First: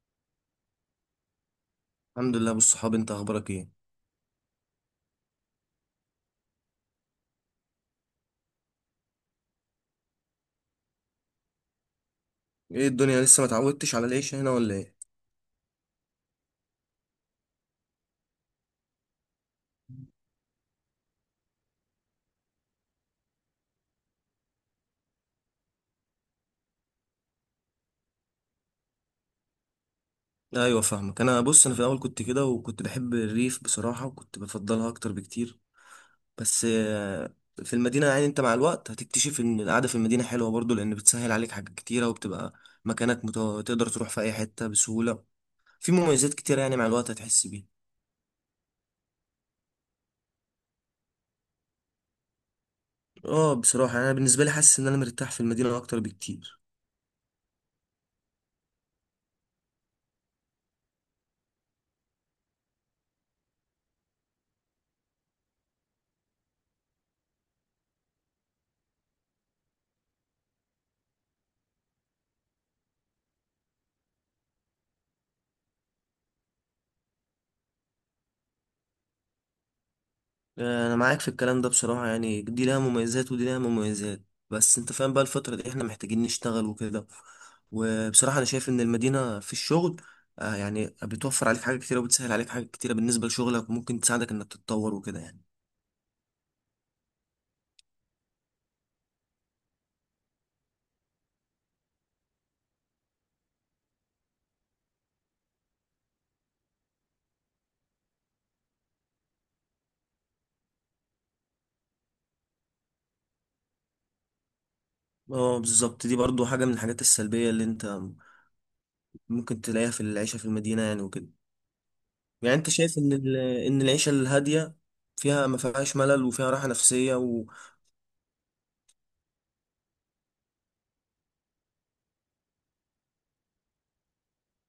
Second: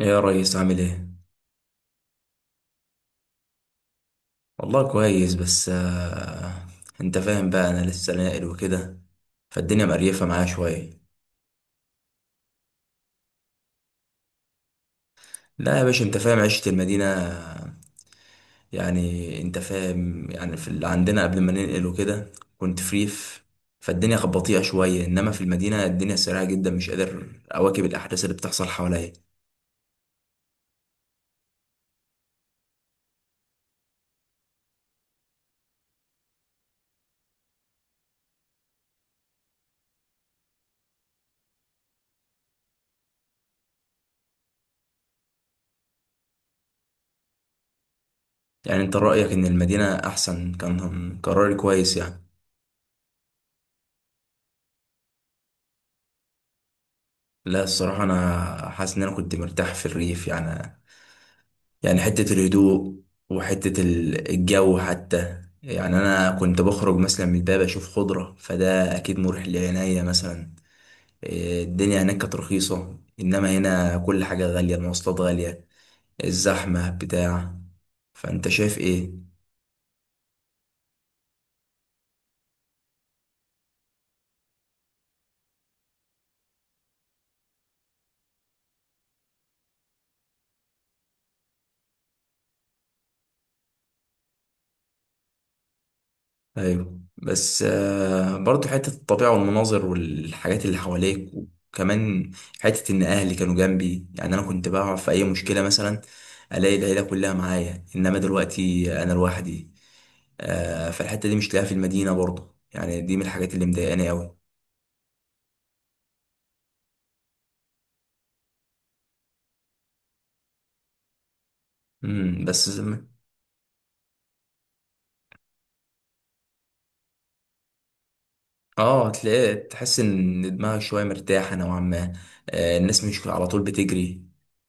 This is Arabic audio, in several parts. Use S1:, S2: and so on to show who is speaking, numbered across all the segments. S1: ايه يا ريس؟ عامل ايه؟
S2: الحمد لله بالصحاب، انت اخبارك ايه؟
S1: والله كويس، بس انت فاهم بقى، انا لسه ناقل وكده، فالدنيا مقريفه معايا شويه.
S2: ايه، الدنيا لسه ما اتعودتش على العيش هنا ولا ايه؟
S1: لا يا باشا، انت فاهم عيشه المدينه، يعني انت فاهم، يعني في اللي عندنا قبل ما ننقل وكده، كنت فريف، فالدنيا كانت بطيئه شويه، انما في المدينه الدنيا سريعه جدا، مش قادر اواكب الاحداث اللي بتحصل حواليا.
S2: ايوه، فاهمك. انا بص، انا في الاول كنت كده وكنت بحب الريف بصراحه وكنت بفضلها اكتر بكتير. بس في المدينه يعني انت مع الوقت هتكتشف ان القعده في المدينه حلوه برضو لان بتسهل عليك حاجات كتيره وبتبقى مكانك تقدر تروح في اي حته بسهوله. في مميزات كتيره يعني مع الوقت هتحس بيها.
S1: يعني انت رايك ان المدينه احسن؟ كان قراري كويس يعني؟
S2: اه، بصراحه يعني انا بالنسبه لي حاسس ان انا مرتاح في المدينه اكتر بكتير.
S1: لا، الصراحه انا حاسس ان انا كنت مرتاح في الريف يعني. يعني حتة الهدوء، وحتة الجو حتى، يعني أنا كنت بخرج مثلا من الباب، أشوف خضرة، فده أكيد مريح لعينيا مثلا. إيه، الدنيا هناك كانت رخيصة، إنما هنا كل حاجة غالية، المواصلات غالية، الزحمة بتاع. فأنت شايف إيه؟
S2: انا معاك في الكلام ده بصراحة، يعني دي لها مميزات ودي لها مميزات. بس انت فاهم بقى الفترة دي احنا محتاجين نشتغل وكده. وبصراحة انا شايف ان المدينة في الشغل يعني بتوفر عليك حاجات كتيرة وبتسهل عليك حاجات كتيرة بالنسبة لشغلك وممكن تساعدك انك تتطور وكده يعني.
S1: ايوه، بس برضو حته الطبيعه والمناظر والحاجات اللي حواليك، وكمان حته ان اهلي كانوا جنبي، يعني انا كنت بقع في اي مشكله مثلا، الاقي العيله كلها معايا، انما دلوقتي انا لوحدي. فالحته دي مش لاقيها في المدينه برضو، يعني دي من الحاجات اللي مضايقاني قوي.
S2: اه بالظبط، دي برضو حاجة من الحاجات السلبية اللي انت ممكن تلاقيها في العيشة في المدينة يعني وكده. يعني
S1: بس،
S2: انت شايف ان العيشة الهادية فيها ما فيهاش ملل وفيها راحة نفسية.
S1: اه، تلاقي تحس ان دماغك شويه مرتاحه نوعا ما. الناس مش على طول بتجري.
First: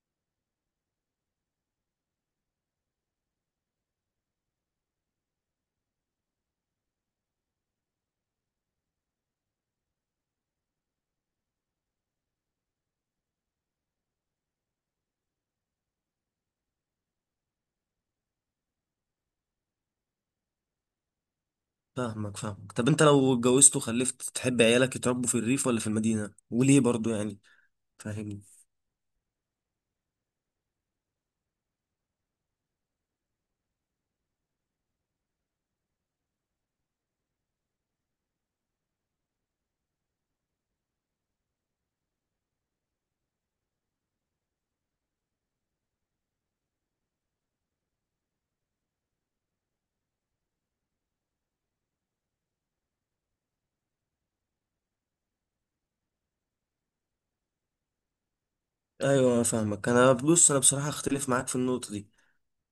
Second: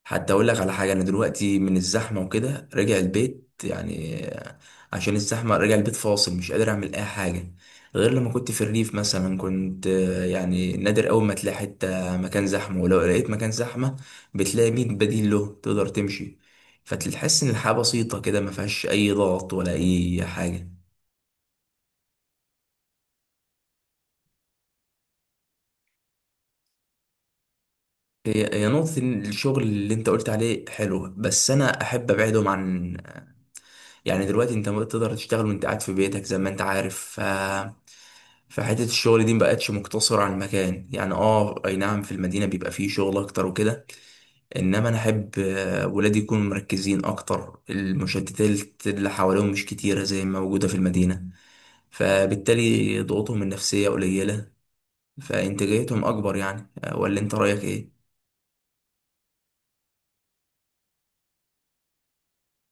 S1: حتى اقول لك على حاجه، انا دلوقتي من الزحمه وكده راجع البيت، يعني عشان الزحمه راجع البيت فاصل، مش قادر اعمل اي حاجه. غير لما كنت في الريف مثلا، كنت يعني نادر اول ما تلاقي حته مكان زحمه، ولو لقيت مكان زحمه، بتلاقي مين بديل له تقدر تمشي، فتحس ان الحياه بسيطه كده، ما فيهاش اي ضغط ولا اي حاجه.
S2: فاهمك فاهمك، طب انت لو اتجوزت وخلفت تحب عيالك يتربوا في الريف ولا في المدينة وليه برضو يعني؟ فاهمني.
S1: هي هي نقطة إن الشغل اللي انت قلت عليه حلو، بس انا احب ابعدهم عن، يعني دلوقتي انت ما تقدر تشتغل وانت قاعد في بيتك زي ما انت عارف، فحتة الشغل دي مبقتش مقتصرة على المكان، يعني اه اي نعم، في المدينة بيبقى فيه شغل اكتر وكده، انما انا احب ولادي يكونوا مركزين اكتر، المشتتات اللي حواليهم مش كتيرة زي ما موجودة في المدينة، فبالتالي ضغوطهم النفسية قليلة، فانتاجيتهم اكبر، يعني ولا انت رأيك ايه؟
S2: ايوه، انا فاهمك. انا بص، انا بصراحة اختلف معاك في النقطة دي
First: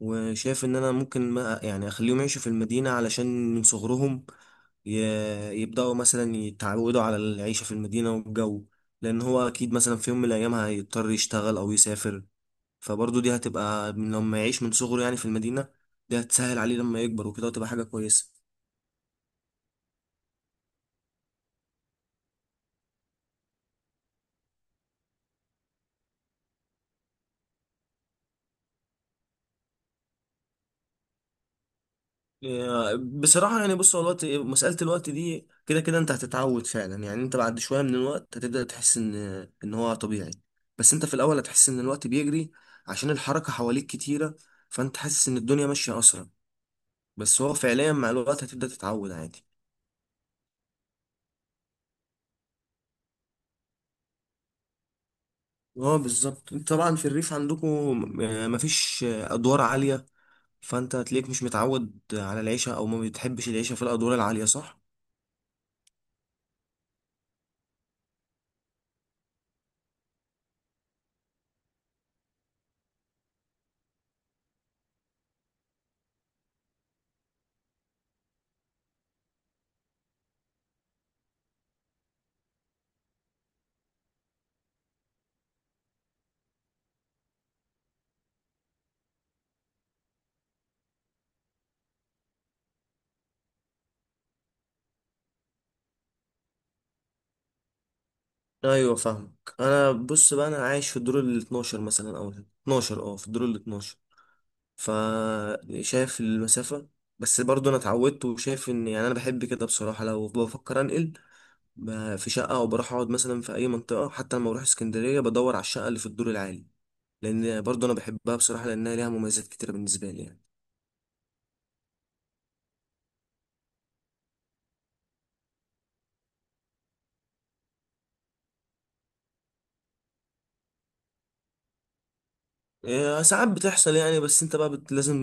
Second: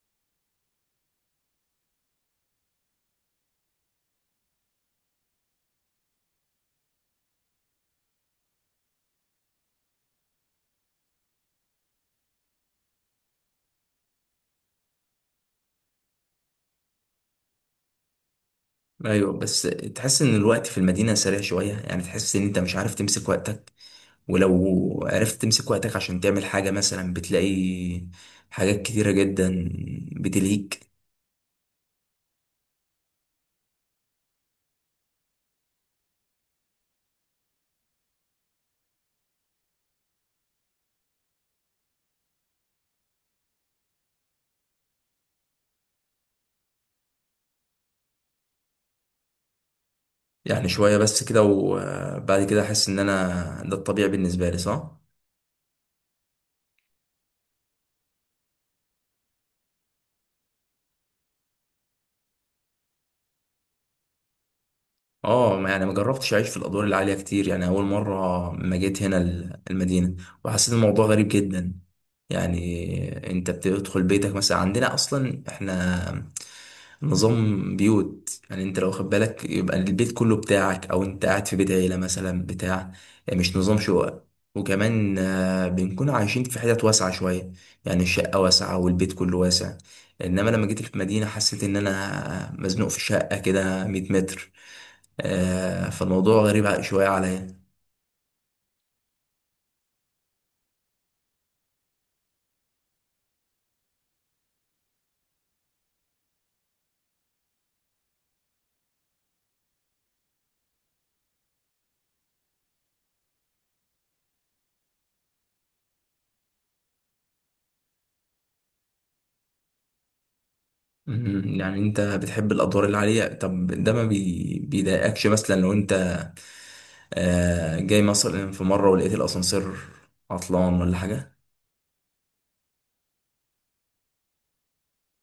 S2: وشايف ان انا ممكن ما يعني اخليهم يعيشوا في المدينة علشان من صغرهم ي... يبدأوا مثلا يتعودوا على العيشة في المدينة والجو، لان هو اكيد مثلا في يوم من الايام هيضطر يشتغل او يسافر. فبرضو دي هتبقى من لما يعيش من صغره يعني في المدينة، دي هتسهل عليه لما يكبر وكده وتبقى حاجة كويسة.
S1: ايوه، بس تحس ان الوقت في المدينه سريع شويه، يعني تحس ان انت مش عارف تمسك وقتك، ولو عرفت تمسك وقتك عشان تعمل حاجه مثلا، بتلاقي حاجات كتيره جدا بتلهيك.
S2: بصراحة يعني بص، هو الوقت، مسألة الوقت دي كده كده انت هتتعود فعلا. يعني انت بعد شوية من الوقت هتبدأ تحس ان هو طبيعي. بس انت في الأول هتحس ان الوقت بيجري عشان الحركة حواليك كتيرة، فانت حاسس ان الدنيا ماشية أسرع. بس هو فعليا مع الوقت هتبدأ تتعود عادي.
S1: يعني شويه بس كده، وبعد كده احس ان انا ده الطبيعي بالنسبه لي، صح؟
S2: اه بالظبط، انت طبعا في الريف عندكم مفيش أدوار عالية، فانت هتلاقيك مش متعود على العيشة او ما بتحبش العيشة في الأدوار العالية، صح؟
S1: اه، يعني ما جربتش اعيش في الادوار العاليه كتير، يعني اول مره ما جيت هنا المدينه، وحسيت الموضوع غريب جدا. يعني انت بتدخل بيتك مثلا، عندنا اصلا احنا نظام بيوت، يعني انت لو واخد بالك يبقى البيت كله بتاعك، او انت قاعد في بيت عيله مثلا بتاع، يعني مش نظام شقق. وكمان بنكون عايشين في حتت واسعه شويه، يعني الشقه واسعه والبيت كله واسع. انما لما جيت المدينه، حسيت ان انا مزنوق في شقه كده 100 متر. فالموضوع غريب شوية عليا.
S2: ايوه فاهمك. انا بص بقى، انا عايش في الدور ال 12 مثلا او ال 12 في الدور ال 12، فشايف المسافه. بس برضو انا اتعودت وشايف ان يعني انا بحب كده بصراحه. لو بفكر انقل في شقه او بروح اقعد مثلا في اي منطقه، حتى لما بروح اسكندريه بدور على الشقه اللي في الدور العالي لان برضو انا بحبها بصراحه لانها ليها مميزات كتيره بالنسبه لي يعني.
S1: يعني انت بتحب الادوار اللي عليها. طب ده ما بيضايقكش مثلا لو انت جاي مثلا في مرة ولقيت الاسانسير عطلان ولا حاجة؟
S2: إيه، ساعات بتحصل يعني. بس انت بقى لازم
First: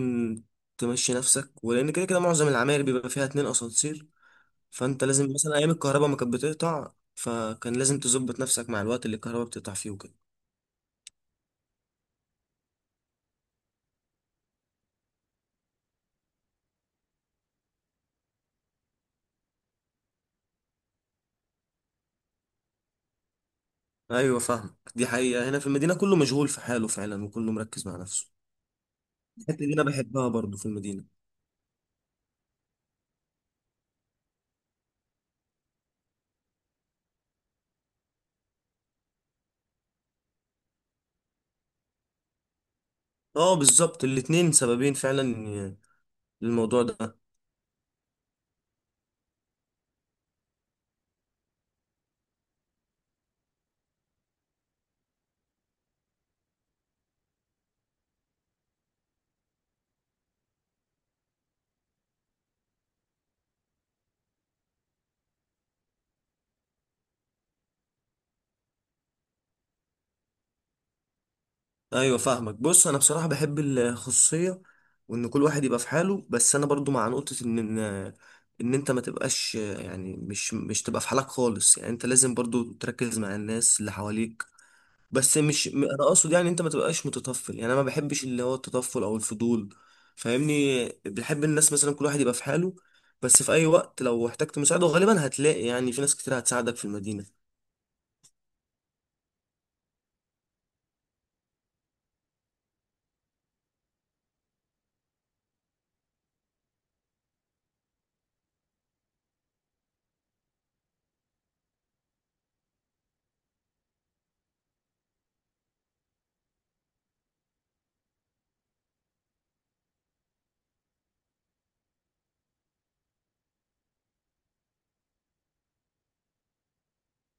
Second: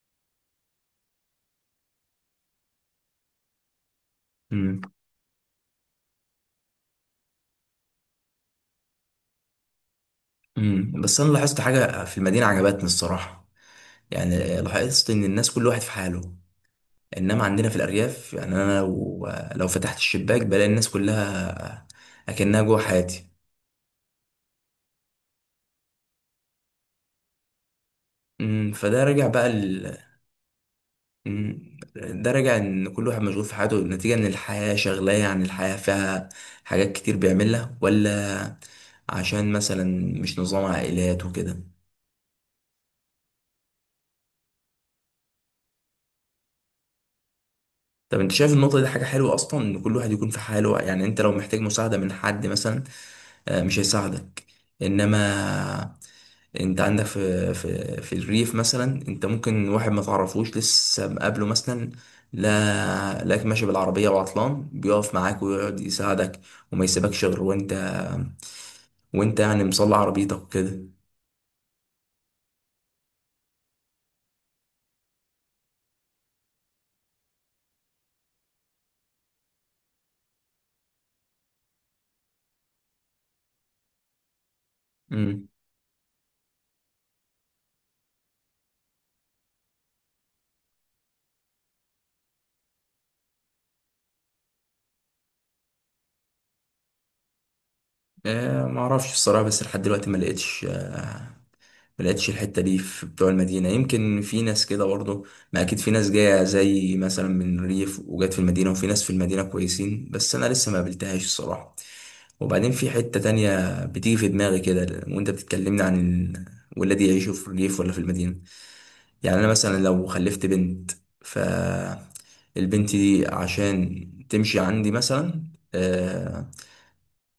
S2: تمشي نفسك، ولان كده كده معظم العماير بيبقى فيها اتنين اسانسير.
S1: مم.
S2: فانت لازم مثلا ايام الكهرباء ما كانت بتقطع فكان لازم تظبط نفسك مع الوقت اللي الكهرباء بتقطع فيه وكده.
S1: مم. بس انا لاحظت حاجة في المدينة عجبتني الصراحة، يعني لاحظت ان الناس كل واحد في حاله، انما عندنا في الارياف، يعني انا لو فتحت الشباك بلاقي الناس كلها اكنها جوه حياتي.
S2: ايوه فاهمك، دي حقيقة، هنا في المدينة كله مشغول في حاله فعلا وكله مركز مع نفسه.
S1: مم. فده رجع بقى.
S2: الحتة اللي انا بحبها برضو في المدينة.
S1: مم. ده راجع ان كل واحد مشغول في حياته، نتيجة ان الحياة شغلاه، يعني الحياة فيها حاجات كتير بيعملها، ولا عشان مثلا مش نظام عائلات وكده.
S2: اه بالظبط، الاتنين سببين فعلا للموضوع ده.
S1: طب انت شايف النقطة دي حاجة حلوة اصلا، ان كل واحد يكون في حاله؟ يعني انت لو محتاج مساعدة من حد مثلا مش هيساعدك. انما انت عندك في الريف مثلا، انت ممكن واحد ما تعرفوش لسه مقابله مثلا، لا لاك ماشي بالعربية وعطلان، بيقف معاك ويقعد يساعدك، وما يسيبكش غير وانت يعني مصلي عربيتك وكده.
S2: ايوه فاهمك، بص، انا بصراحة بحب الخصوصية وان كل واحد يبقى في حاله. بس انا برضو مع نقطة ان ان إن انت ما تبقاش يعني مش تبقى في حالك خالص. يعني انت لازم برضو تركز مع الناس اللي حواليك، بس
S1: امم
S2: مش انا اقصد يعني انت ما تبقاش متطفل. يعني انا ما بحبش اللي هو التطفل او الفضول. فاهمني، بحب الناس مثلا كل واحد يبقى في حاله. بس في اي وقت لو احتجت مساعده غالبا هتلاقي يعني في ناس كتير هتساعدك في المدينه.
S1: ما اعرفش الصراحة، بس لحد دلوقتي ما لقيتش الحته دي في بتوع المدينه، يمكن في ناس كده برضه، ما اكيد في ناس جايه زي مثلا من الريف وجات في المدينه، وفي ناس في المدينه كويسين، بس انا لسه ما قابلتهاش الصراحه. وبعدين في حته تانية بتيجي في دماغي كده وانت بتتكلمني عن ولادي يعيشوا في الريف ولا في المدينه. يعني انا مثلا لو خلفت بنت، ف البنت دي عشان تمشي عندي مثلا آه،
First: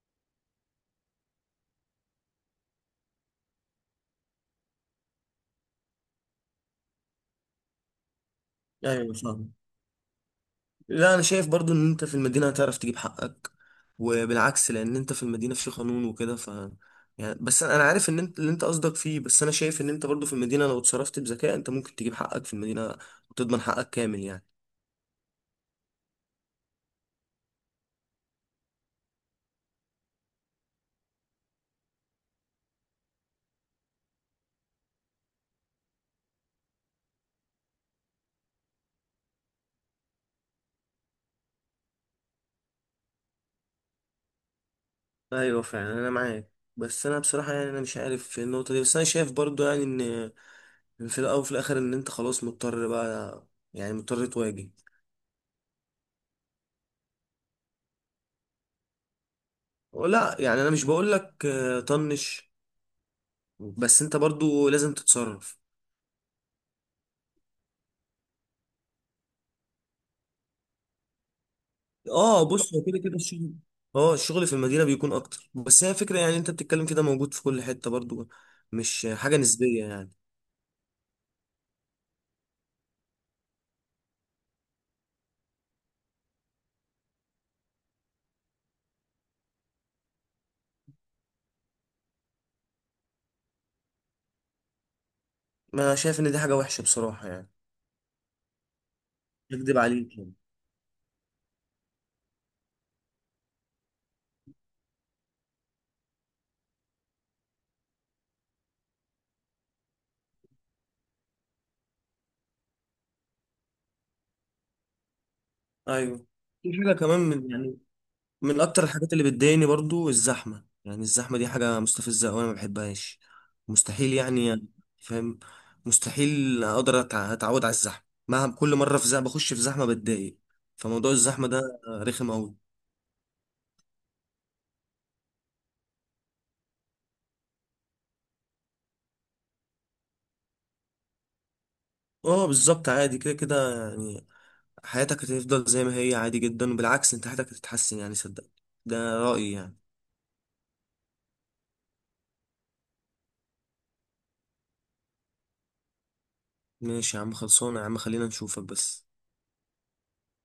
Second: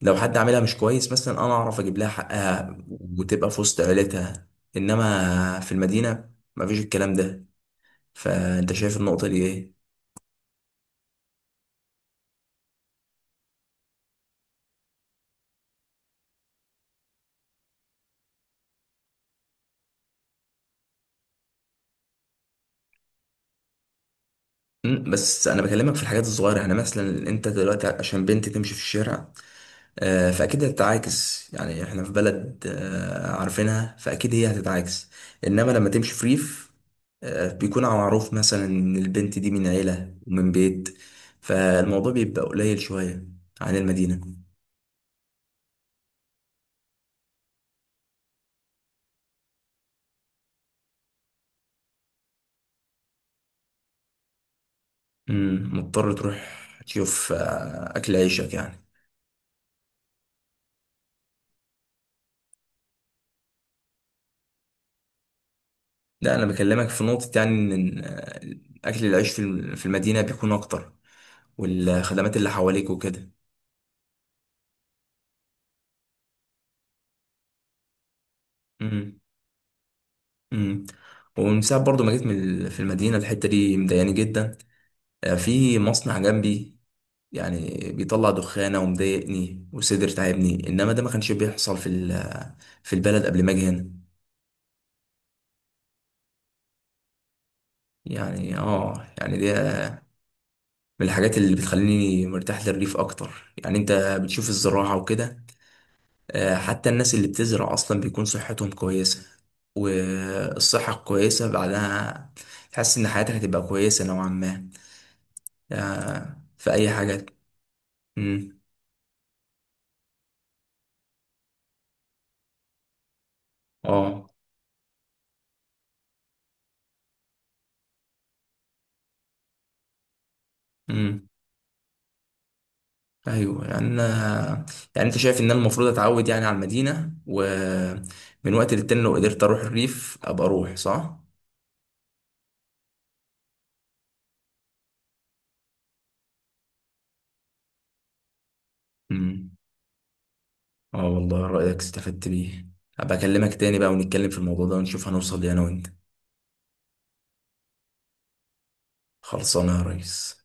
S1: لو حد عاملها مش كويس مثلا، انا اعرف اجيب لها حقها وتبقى في وسط عيلتها. انما في المدينه مفيش الكلام ده. فانت شايف
S2: ايوه
S1: النقطه دي
S2: فاهم.
S1: ايه؟
S2: لا، انا شايف برضو ان انت في المدينه هتعرف تجيب حقك وبالعكس، لان انت في المدينه في قانون وكده. يعني بس انا عارف ان انت اللي انت قصدك فيه. بس انا شايف ان انت برضو في المدينه لو اتصرفت بذكاء انت ممكن تجيب حقك في المدينه وتضمن حقك كامل يعني.
S1: بس انا بكلمك في الحاجات الصغيره، يعني مثلا انت دلوقتي عشان بنت تمشي في الشارع فاكيد هتتعاكس، يعني احنا في بلد عارفينها، فاكيد هي هتتعاكس. انما لما تمشي في ريف بيكون معروف مثلا ان البنت دي من عيله ومن بيت، فالموضوع بيبقى قليل شويه عن المدينه.
S2: ايوه فعلا، انا معاك. بس انا بصراحه يعني انا مش عارف في النقطه دي. بس انا شايف برضو يعني ان في الاول وفي الاخر ان انت خلاص مضطر بقى، يعني مضطر تواجه.
S1: مضطر تروح تشوف اكل عيشك يعني.
S2: لا، يعني انا مش بقول لك طنش. بس انت برضو لازم تتصرف.
S1: لا، انا بكلمك في نقطة، يعني ان اكل العيش في في المدينة بيكون اكتر، والخدمات
S2: اه،
S1: اللي
S2: بص، هو
S1: حواليك
S2: كده كده
S1: وكده.
S2: الشغل. اه الشغل في المدينه بيكون اكتر. بس هي فكره يعني انت بتتكلم كده موجود في كل حته برضو، مش
S1: امم
S2: حاجه نسبيه يعني.
S1: امم ومن ساعة برضو ما جيت من في المدينة، الحتة دي مضايقاني جدا. في مصنع جنبي، يعني بيطلع دخانة ومضايقني، وصدر تعبني. انما ده ما كانش بيحصل في في البلد قبل ما اجي هنا.
S2: ما انا شايف ان دي حاجه وحشه بصراحه يعني،
S1: يعني اه، يعني دي
S2: اكدب عليك يعني.
S1: من الحاجات اللي بتخليني مرتاح للريف اكتر، يعني انت بتشوف الزراعة وكده. حتى الناس اللي بتزرع اصلا بيكون صحتهم كويسة، والصحة كويسة بعدها، تحس ان حياتك هتبقى كويسة نوعا ما
S2: ايوه.
S1: في
S2: في
S1: اي
S2: حاجه كمان
S1: حاجة.
S2: من يعني
S1: امم.
S2: من اكتر الحاجات اللي بتضايقني برضو الزحمه. يعني الزحمه دي حاجه مستفزه قوي، انا ما بحبهاش، مستحيل
S1: اه.
S2: يعني. فاهم. مستحيل اقدر اتعود على الزحمه، مهما كل مره في زحمه بخش في زحمه بتضايق. فموضوع
S1: امم.
S2: الزحمه ده رخم قوي.
S1: ايوه، يعني يعني انت شايف ان انا المفروض اتعود يعني على المدينة، ومن وقت للتاني لو قدرت اروح الريف ابقى اروح، صح؟
S2: اه بالظبط، عادي كده كده يعني. حياتك هتفضل زي ما هي عادي جدا، وبالعكس انت حياتك هتتحسن يعني، صدقني. ده
S1: امم.
S2: رايي يعني.
S1: اه والله، رأيك استفدت بيه. هبقى اكلمك تاني بقى، ونتكلم في الموضوع ده، ونشوف هنوصل ليه انا وانت.
S2: ماشي يا عم، خلصانه يا عم، خلينا نشوفك بس.
S1: خلصانه يا ريس.